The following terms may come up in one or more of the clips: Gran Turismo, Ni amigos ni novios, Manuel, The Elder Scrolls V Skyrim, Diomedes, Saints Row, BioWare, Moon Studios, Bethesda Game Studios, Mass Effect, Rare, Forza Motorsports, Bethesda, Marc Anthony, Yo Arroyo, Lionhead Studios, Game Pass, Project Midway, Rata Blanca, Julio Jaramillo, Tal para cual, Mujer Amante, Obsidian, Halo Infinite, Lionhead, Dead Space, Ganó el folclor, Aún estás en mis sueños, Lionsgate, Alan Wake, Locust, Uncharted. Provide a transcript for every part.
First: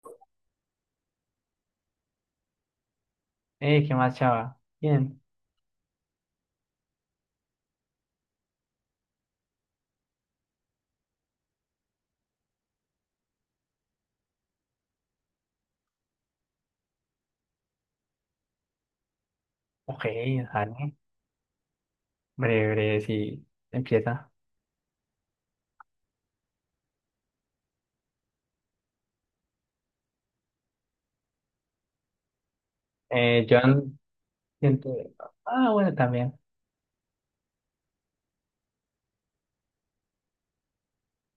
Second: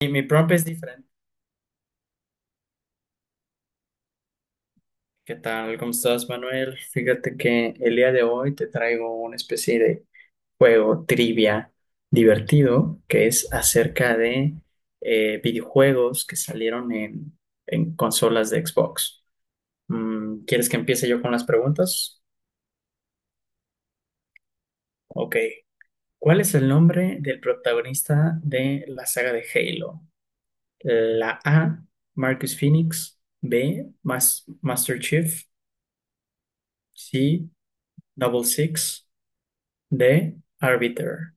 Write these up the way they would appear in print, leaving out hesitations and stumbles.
Y mi prompt es diferente. ¿Qué más, chava? Bien. ¿Qué tal? ¿Cómo estás, Manuel? Fíjate que el día de hoy te traigo una especie de juego trivia divertido que es acerca de videojuegos que salieron en consolas de Xbox. Ok, ¿Quieres que dale. empiece yo con las preguntas? Breve, breve, sí. Empieza. Ok. ¿Cuál es el nombre del protagonista de la saga de Halo? La A, Marcus Phoenix. Eh, B, John, siento... Master Chief. Ah, bueno, también. C, Double Six. De Arbiter.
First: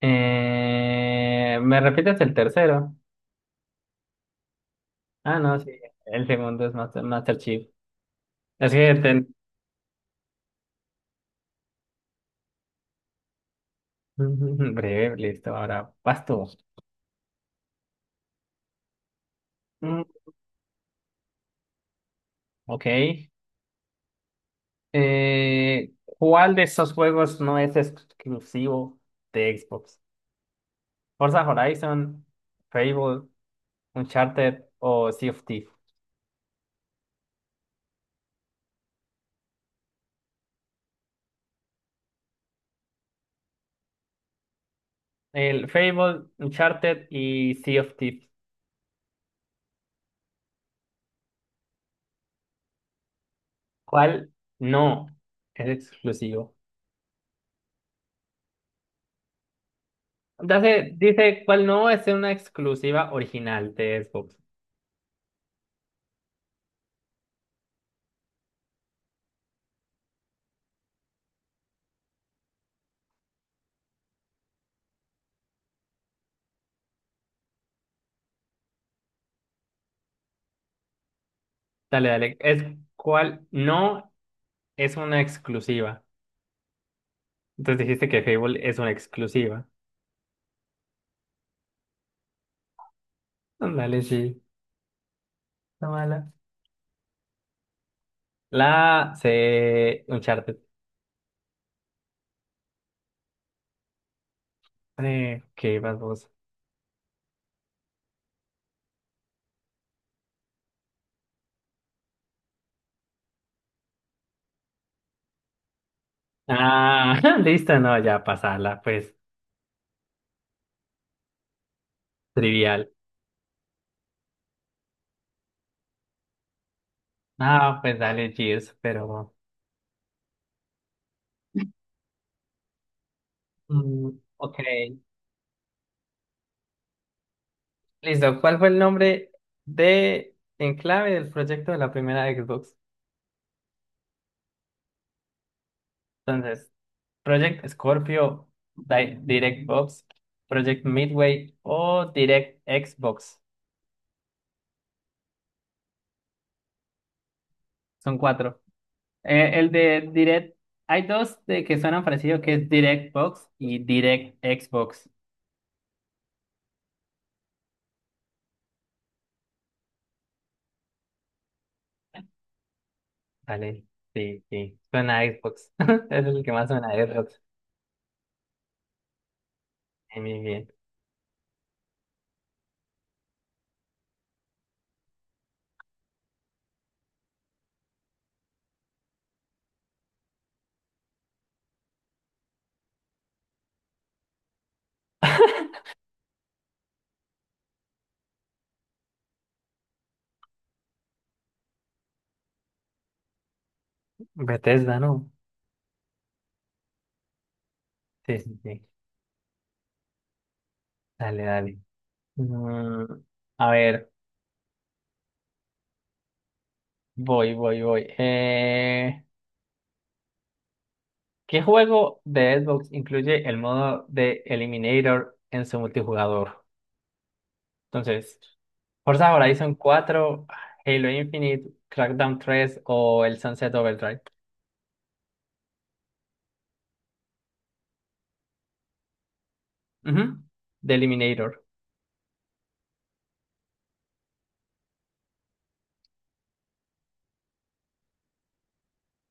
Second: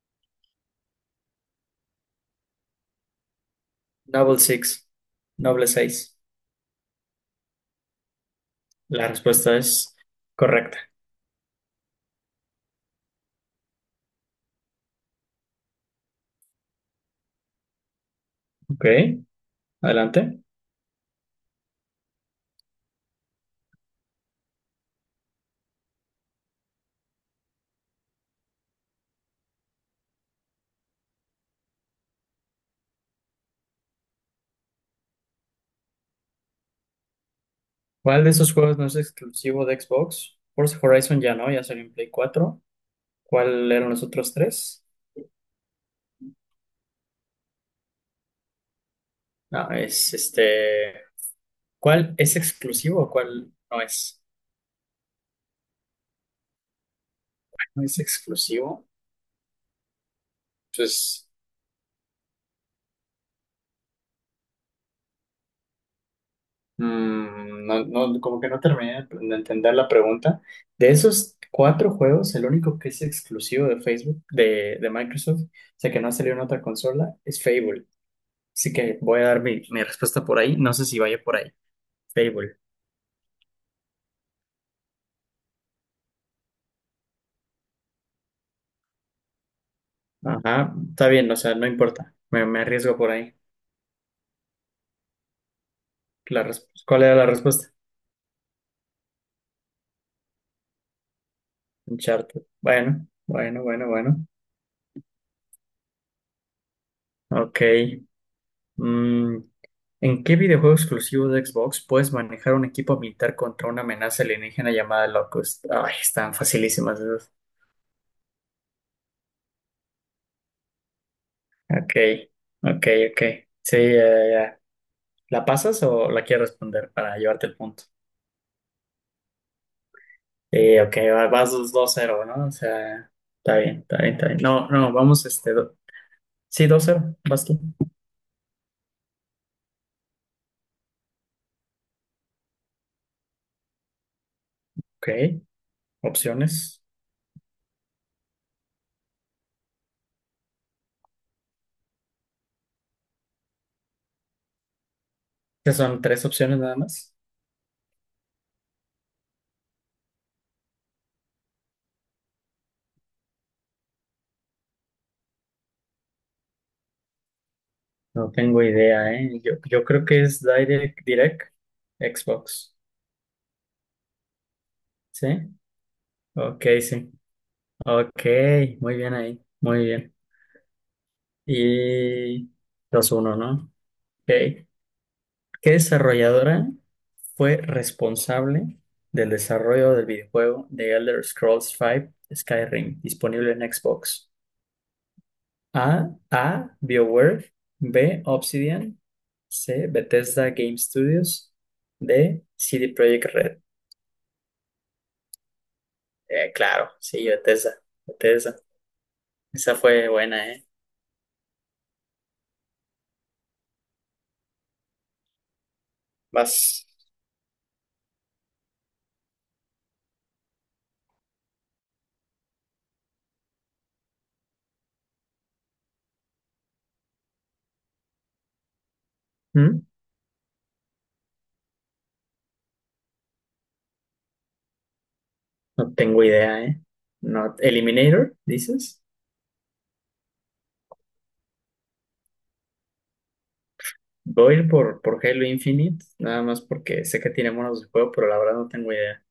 ¿Me repites el tercero? Double six, Ah, no, doble sí. seis. El segundo es Master Chief. Es que... La respuesta es correcta. Breve, listo. Ahora, vas tú. Ok, Mm, adelante. ok. ¿Cuál de esos juegos no es exclusivo de Xbox? ¿Forza Horizon, Fable, Uncharted o Sea of Thieves? ¿Cuál de esos juegos no es exclusivo de Xbox? Forza Horizon ya no, ya salió en Play 4. ¿Cuál eran los otros tres? El Fable, Uncharted y Sea of Thieves. No, es este. ¿Cuál es exclusivo o cuál no es? ¿Cuál no es exclusivo? No es exclusivo. Dice, Entonces. dice cuál no es una exclusiva original de Xbox. No, no, como que no terminé de entender la pregunta. De esos cuatro juegos, el único que es exclusivo de Facebook, de Microsoft, o sea que no ha salido en otra consola, es Fable. Así que voy a dar mi respuesta por ahí. No sé si vaya por ahí. Dale, dale. Fable. Es cuál no es una exclusiva. Entonces dijiste que Fable es una exclusiva. Ajá, está bien, o sea, no importa. Me arriesgo por ahí. Dale, sí. Está mala. ¿Cuál era la respuesta? La C, Uncharted. Uncharted. Bueno, bueno, bueno, bueno. ¿Qué vas vos? Ok. Mm, ¿en qué videojuego exclusivo de Xbox puedes manejar un equipo militar contra una amenaza alienígena llamada Locust? Ay, están facilísimas Ah, esas. listo, no, ya pasala, pues Ok, ok, trivial. ok. Sí, ya, ya. ¿La pasas o la quieres responder para llevarte el Ah, punto? pues dale, Gears, pero... Sí, ok, vas 2-0, ¿no? O sea, está bien, está Mm, bien, está bien. ok. No, no, vamos, este, sí, 2-0, vas tú. Listo, ¿cuál fue el nombre de enclave del proyecto de la primera Xbox? Ok, Entonces, opciones. Project Scorpio, DirectBox, Project Midway o Direct Xbox. Estas son tres opciones nada más. Son cuatro. El de Direct, hay dos de que suenan parecido que es DirectBox y Direct Xbox. No tengo idea, ¿eh? Yo creo que es Direct, Xbox, Vale, sí, sí, suena a ¿sí? Xbox. Es el que Ok, más suena a sí. Xbox. Ok, muy bien ahí. Muy bien. Bien, bien, bien. Y 2-1, ¿no? Ok. ¿Qué desarrolladora fue responsable del desarrollo del videojuego The Elder Scrolls V Skyrim, disponible en Xbox? A. BioWare. B. Obsidian. C. Bethesda Game Studios. D. CD Projekt Red. Bethesda, ¿no? Claro, sí, Bethesda. Sí, sí, Bethesda. sí. Esa fue buena, ¿eh? Dale, dale. Mm, a ver. Vas. Voy, voy, voy. ¿Qué juego de Xbox incluye el modo de Eliminator en su multijugador? Entonces, Forza Horizon 4, Halo Infinite, Crackdown 3 o el Sunset Overdrive. No tengo idea, ¿eh? No, Eliminator, dices. Ujú, de Eliminator. Voy a ir por Halo Infinite, nada más porque sé que tiene monos de juego, pero la verdad no tengo idea.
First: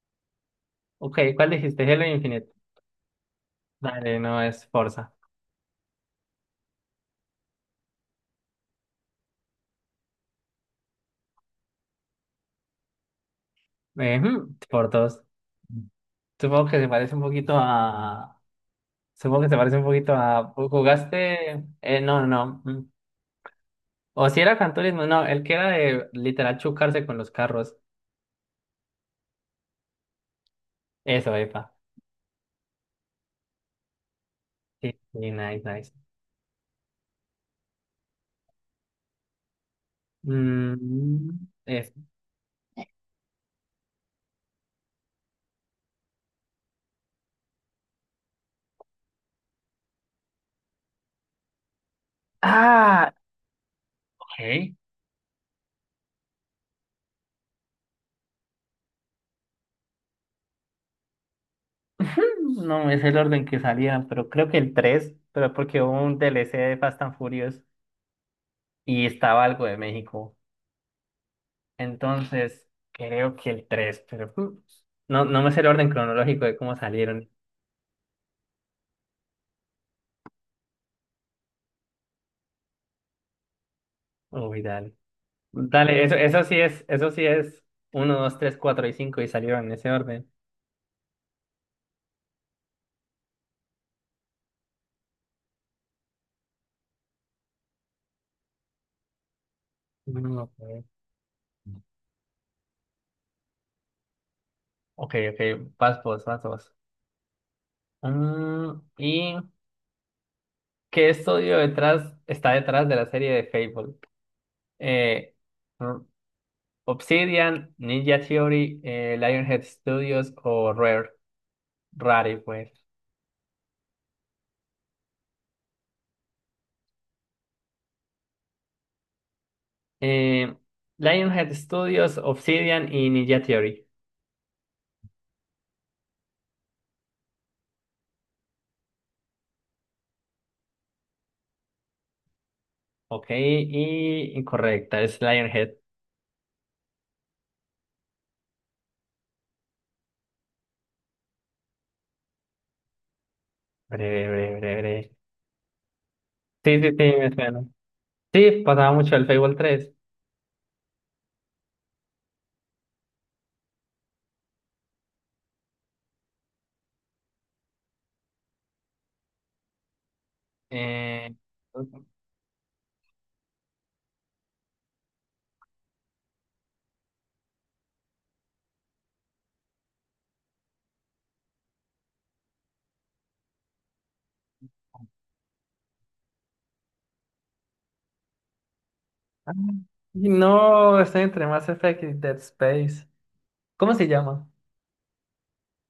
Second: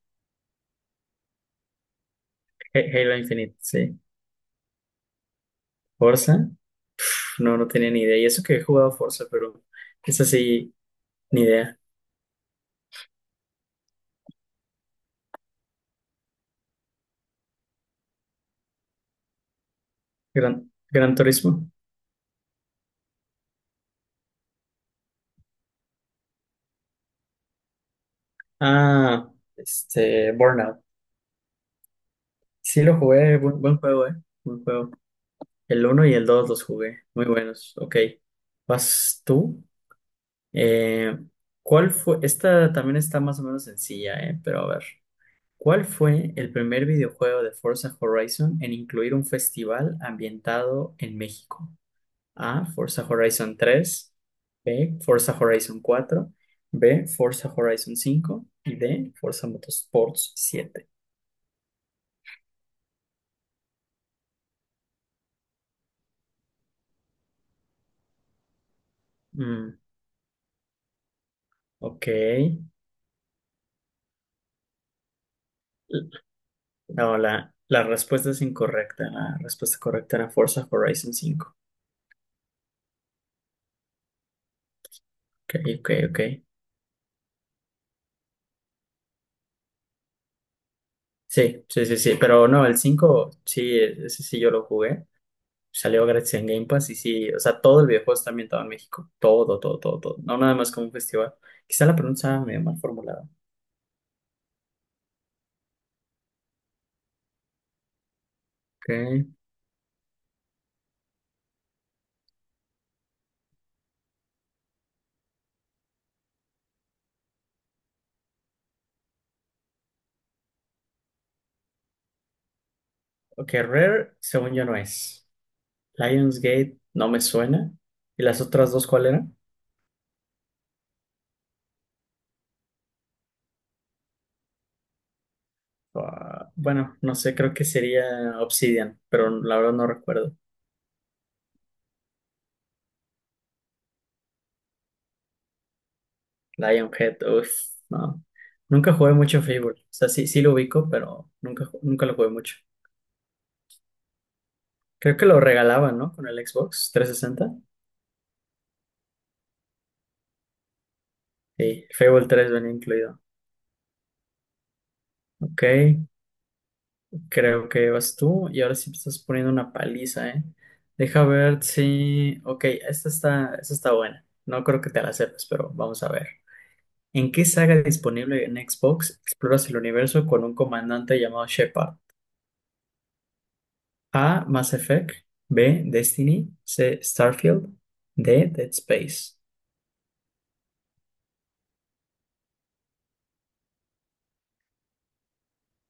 Ok, ¿cuál dijiste? Halo Infinite. Halo Infinite, sí. Dale, no es Forza. Forza, pf, no, no tenía ni idea. Y eso que he jugado Forza, pero es así, ni idea. Ujú, por dos. Supongo que se parece un poquito a. Supongo que se parece un poquito a. Gran ¿Jugaste? Turismo. No, no. No. O si era Gran Turismo, no, el que era de literal chocarse con los carros. Ah, este, Burnout. Eso, epa. Sí lo jugué, buen juego, ¿eh? Buen Sí, juego. sí, nice, El nice. uno y el 2 los jugué, muy buenos. Ok. ¿Vas tú? Eh, Mm, ¿Cuál eso. fue? Esta también está más o menos sencilla, pero a ver. ¿Cuál fue el primer videojuego de Forza Horizon en incluir un festival ambientado en México? A. Forza Ah, Horizon tres ok. B. Forza Horizon 4. B. Forza Horizon 5. Y D. Forza Motorsports 7. No es el orden que salían pero creo que el 3 pero porque hubo un DLC de Fast and Furious y estaba algo de Mm, México. ok. Entonces, creo que el 3 pero no, no me sé el orden L- cronológico de cómo No, salieron. la respuesta es incorrecta. La respuesta correcta era Forza Horizon 5. Uy, dale. Ok, ok, Dale, eso, ok. eso sí es, eso sí es uno 2 3 4 y 5 y salieron en ese orden. Sí, sí, sí, sí, pero no, el 5 sí, ese sí yo lo jugué, salió gratis en Game Pass y sí, o sea, todo el videojuego está ambientado en México, todo, todo, todo, todo, no No, nada más ok. como un festival. Quizá la pregunta estaba medio mal formulada. Ok, ok, vas vos, vas vos. Mm, Ok, ¿y qué estudio detrás está detrás de la serie de Fable? Eh, R- Obsidian, Ninja Theory, Lionhead Studios o Rare, Rare, pues. ok, Rare, según yo no es. Lionsgate no me suena. ¿Y las otras dos cuál eran? Eh, Lionhead Studios, Obsidian y Ninja Theory. Ah, bueno, no sé, creo que sería Obsidian, pero la verdad no recuerdo. Ok, y incorrecta, es Lionhead. Lionhead, uff, no. Nunca jugué mucho Fable, o sea, sí, sí lo ubico, pero nunca lo jugué mucho. Breve, breve, breve, breve. Creo que lo regalaban, ¿no? Con el Sí, sí, Xbox sí, me 360. suena. Sí, pasaba mucho el Fable 3. Sí, Fable 3 venía incluido. Ok, creo que vas tú y ahora sí me estás poniendo una paliza, ¿eh? Deja Eh, ver si... Ok, esta está buena. No creo que te la sepas, pero vamos a ver. ¿En qué saga disponible en Xbox exploras el universo con un comandante llamado Shepard? A. Mass Effect. B. Destiny. C. Starfield. D. Dead Space. Ah, y no, está entre Mass Effect y Dead Space. ¿Cómo se llama?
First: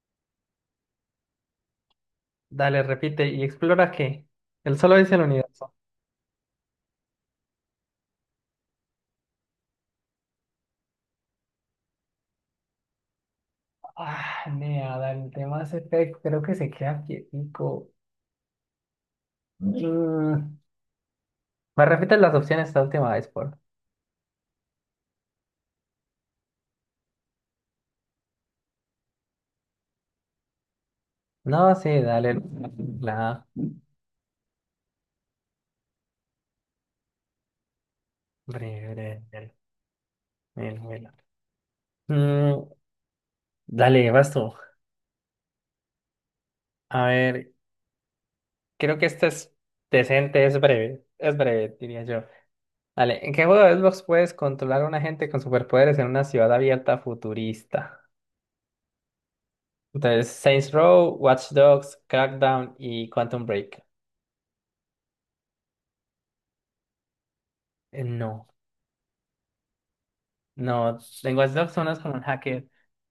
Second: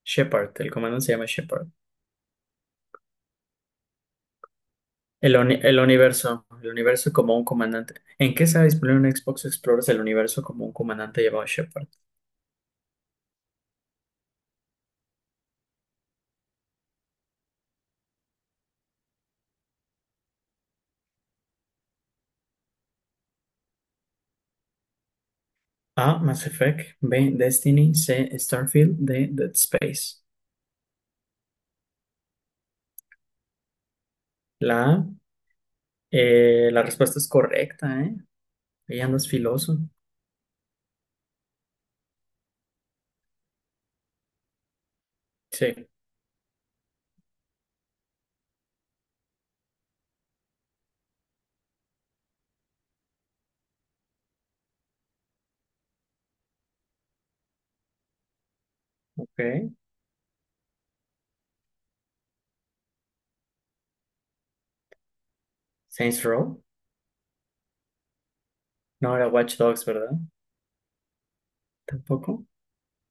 Shepard, el comandante se llama Shepard. Dale, repite y explora qué. Él solo dice el universo. El universo como un comandante. ¿En qué está disponible un Xbox Explorers el universo como un comandante llamado Shepard? Ah, nea, dale, el de Mass Effect creo que se queda quietico. Mm, ¿Me repites las opciones esta última vez, por? A. Mass Effect. B. Destiny. C. Starfield. D. Dead Space. No, sí, dale. La. La A. La respuesta es correcta, ¿eh? Breve, Ahí breve, andas breve, filoso. breve. Mil. Mm, dale, vas tú. Sí. A ver, creo que este es decente, es breve. Es breve, diría yo. Dale, ¿en qué juego de Xbox puedes controlar a un agente con superpoderes en una ciudad abierta futurista? Ok. Entonces, Saints Row, Watch Dogs, Crackdown y Quantum Break. Saints Row. No, No era Watch Dogs, ¿verdad? no, en Watch Dogs uno es como un Tampoco. hacker,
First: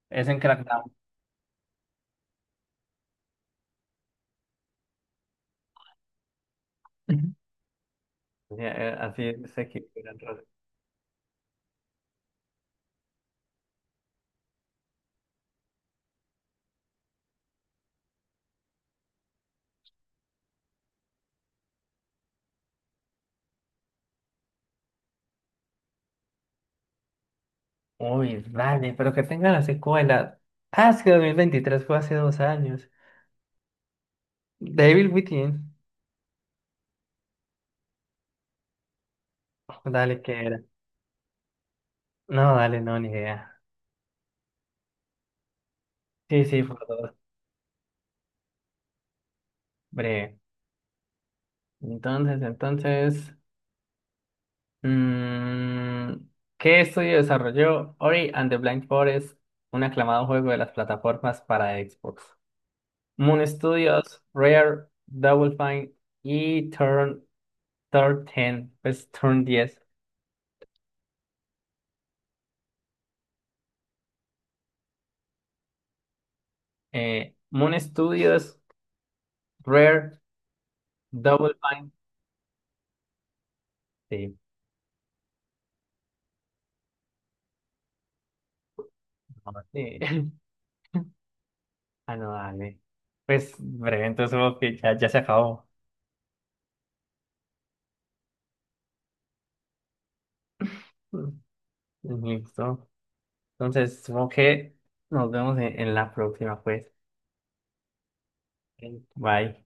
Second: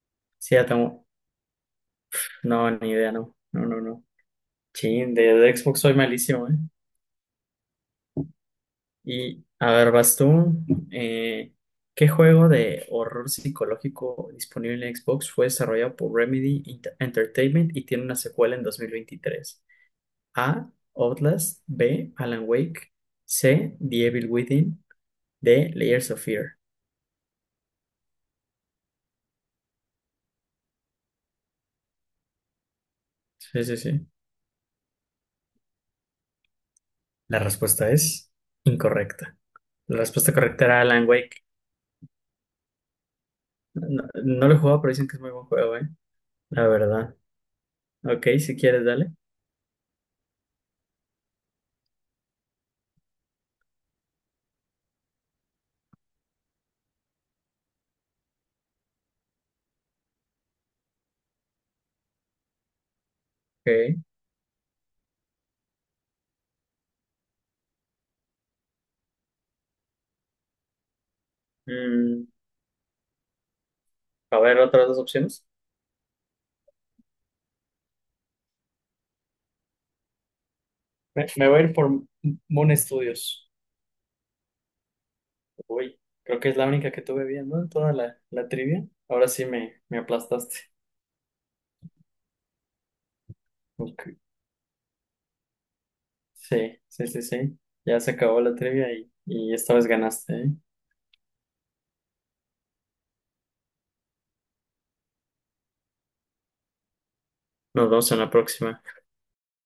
es en Sí, ya Crackdown. tengo. No, ni idea, no. No, no, no. Sí de Xbox soy malísimo, ¿eh? Ujú. Ya, así Y se a ver, vas equilibran roles. tú. Eh, ¿Qué juego de horror psicológico disponible en Xbox fue desarrollado por Remedy Entertainment y tiene una secuela en 2023? A. Outlast. B. Alan Wake. C. The Evil Within. D. Layers of Fear. Uy, dale, pero que tenga la secuela. Ah, es que 2023 fue hace 2 años. Sí, sí, sí. Devil Within. La respuesta es incorrecta. La Dale, respuesta ¿qué era? correcta era Alan Wake. No, dale, no, ni idea. No, no lo he jugado, pero dicen que es muy buen juego, ¿eh? Sí, sí, La fue dos. verdad. Ok, si quieres, dale. Breve. Entonces. Mm, ¿qué estudio desarrolló Ori and the Blind Forest, un aclamado juego de las plataformas para Xbox? Moon Ok. Studios, Rare, Double Fine y Turn 10, pues Turn 10. Mm, a ver, otras dos opciones. Moon Studios, Rare, Me Double voy a ir por Fine. Moon Studios. Sí, Uy, creo que es la única que tuve bien, ¿no? Toda la trivia. Ahora sí no, me, sí. me aplastaste. Ah, no, dale. Pues breve, Ok. entonces supongo que ya, ya se acabó. Sí, sí, sí, sí. Ya se acabó la trivia y esta vez ganaste, ¿eh? Mm, Listo. Entonces, supongo que nos vemos en la próxima, pues. Nos vemos en la próxima. Ok, bye.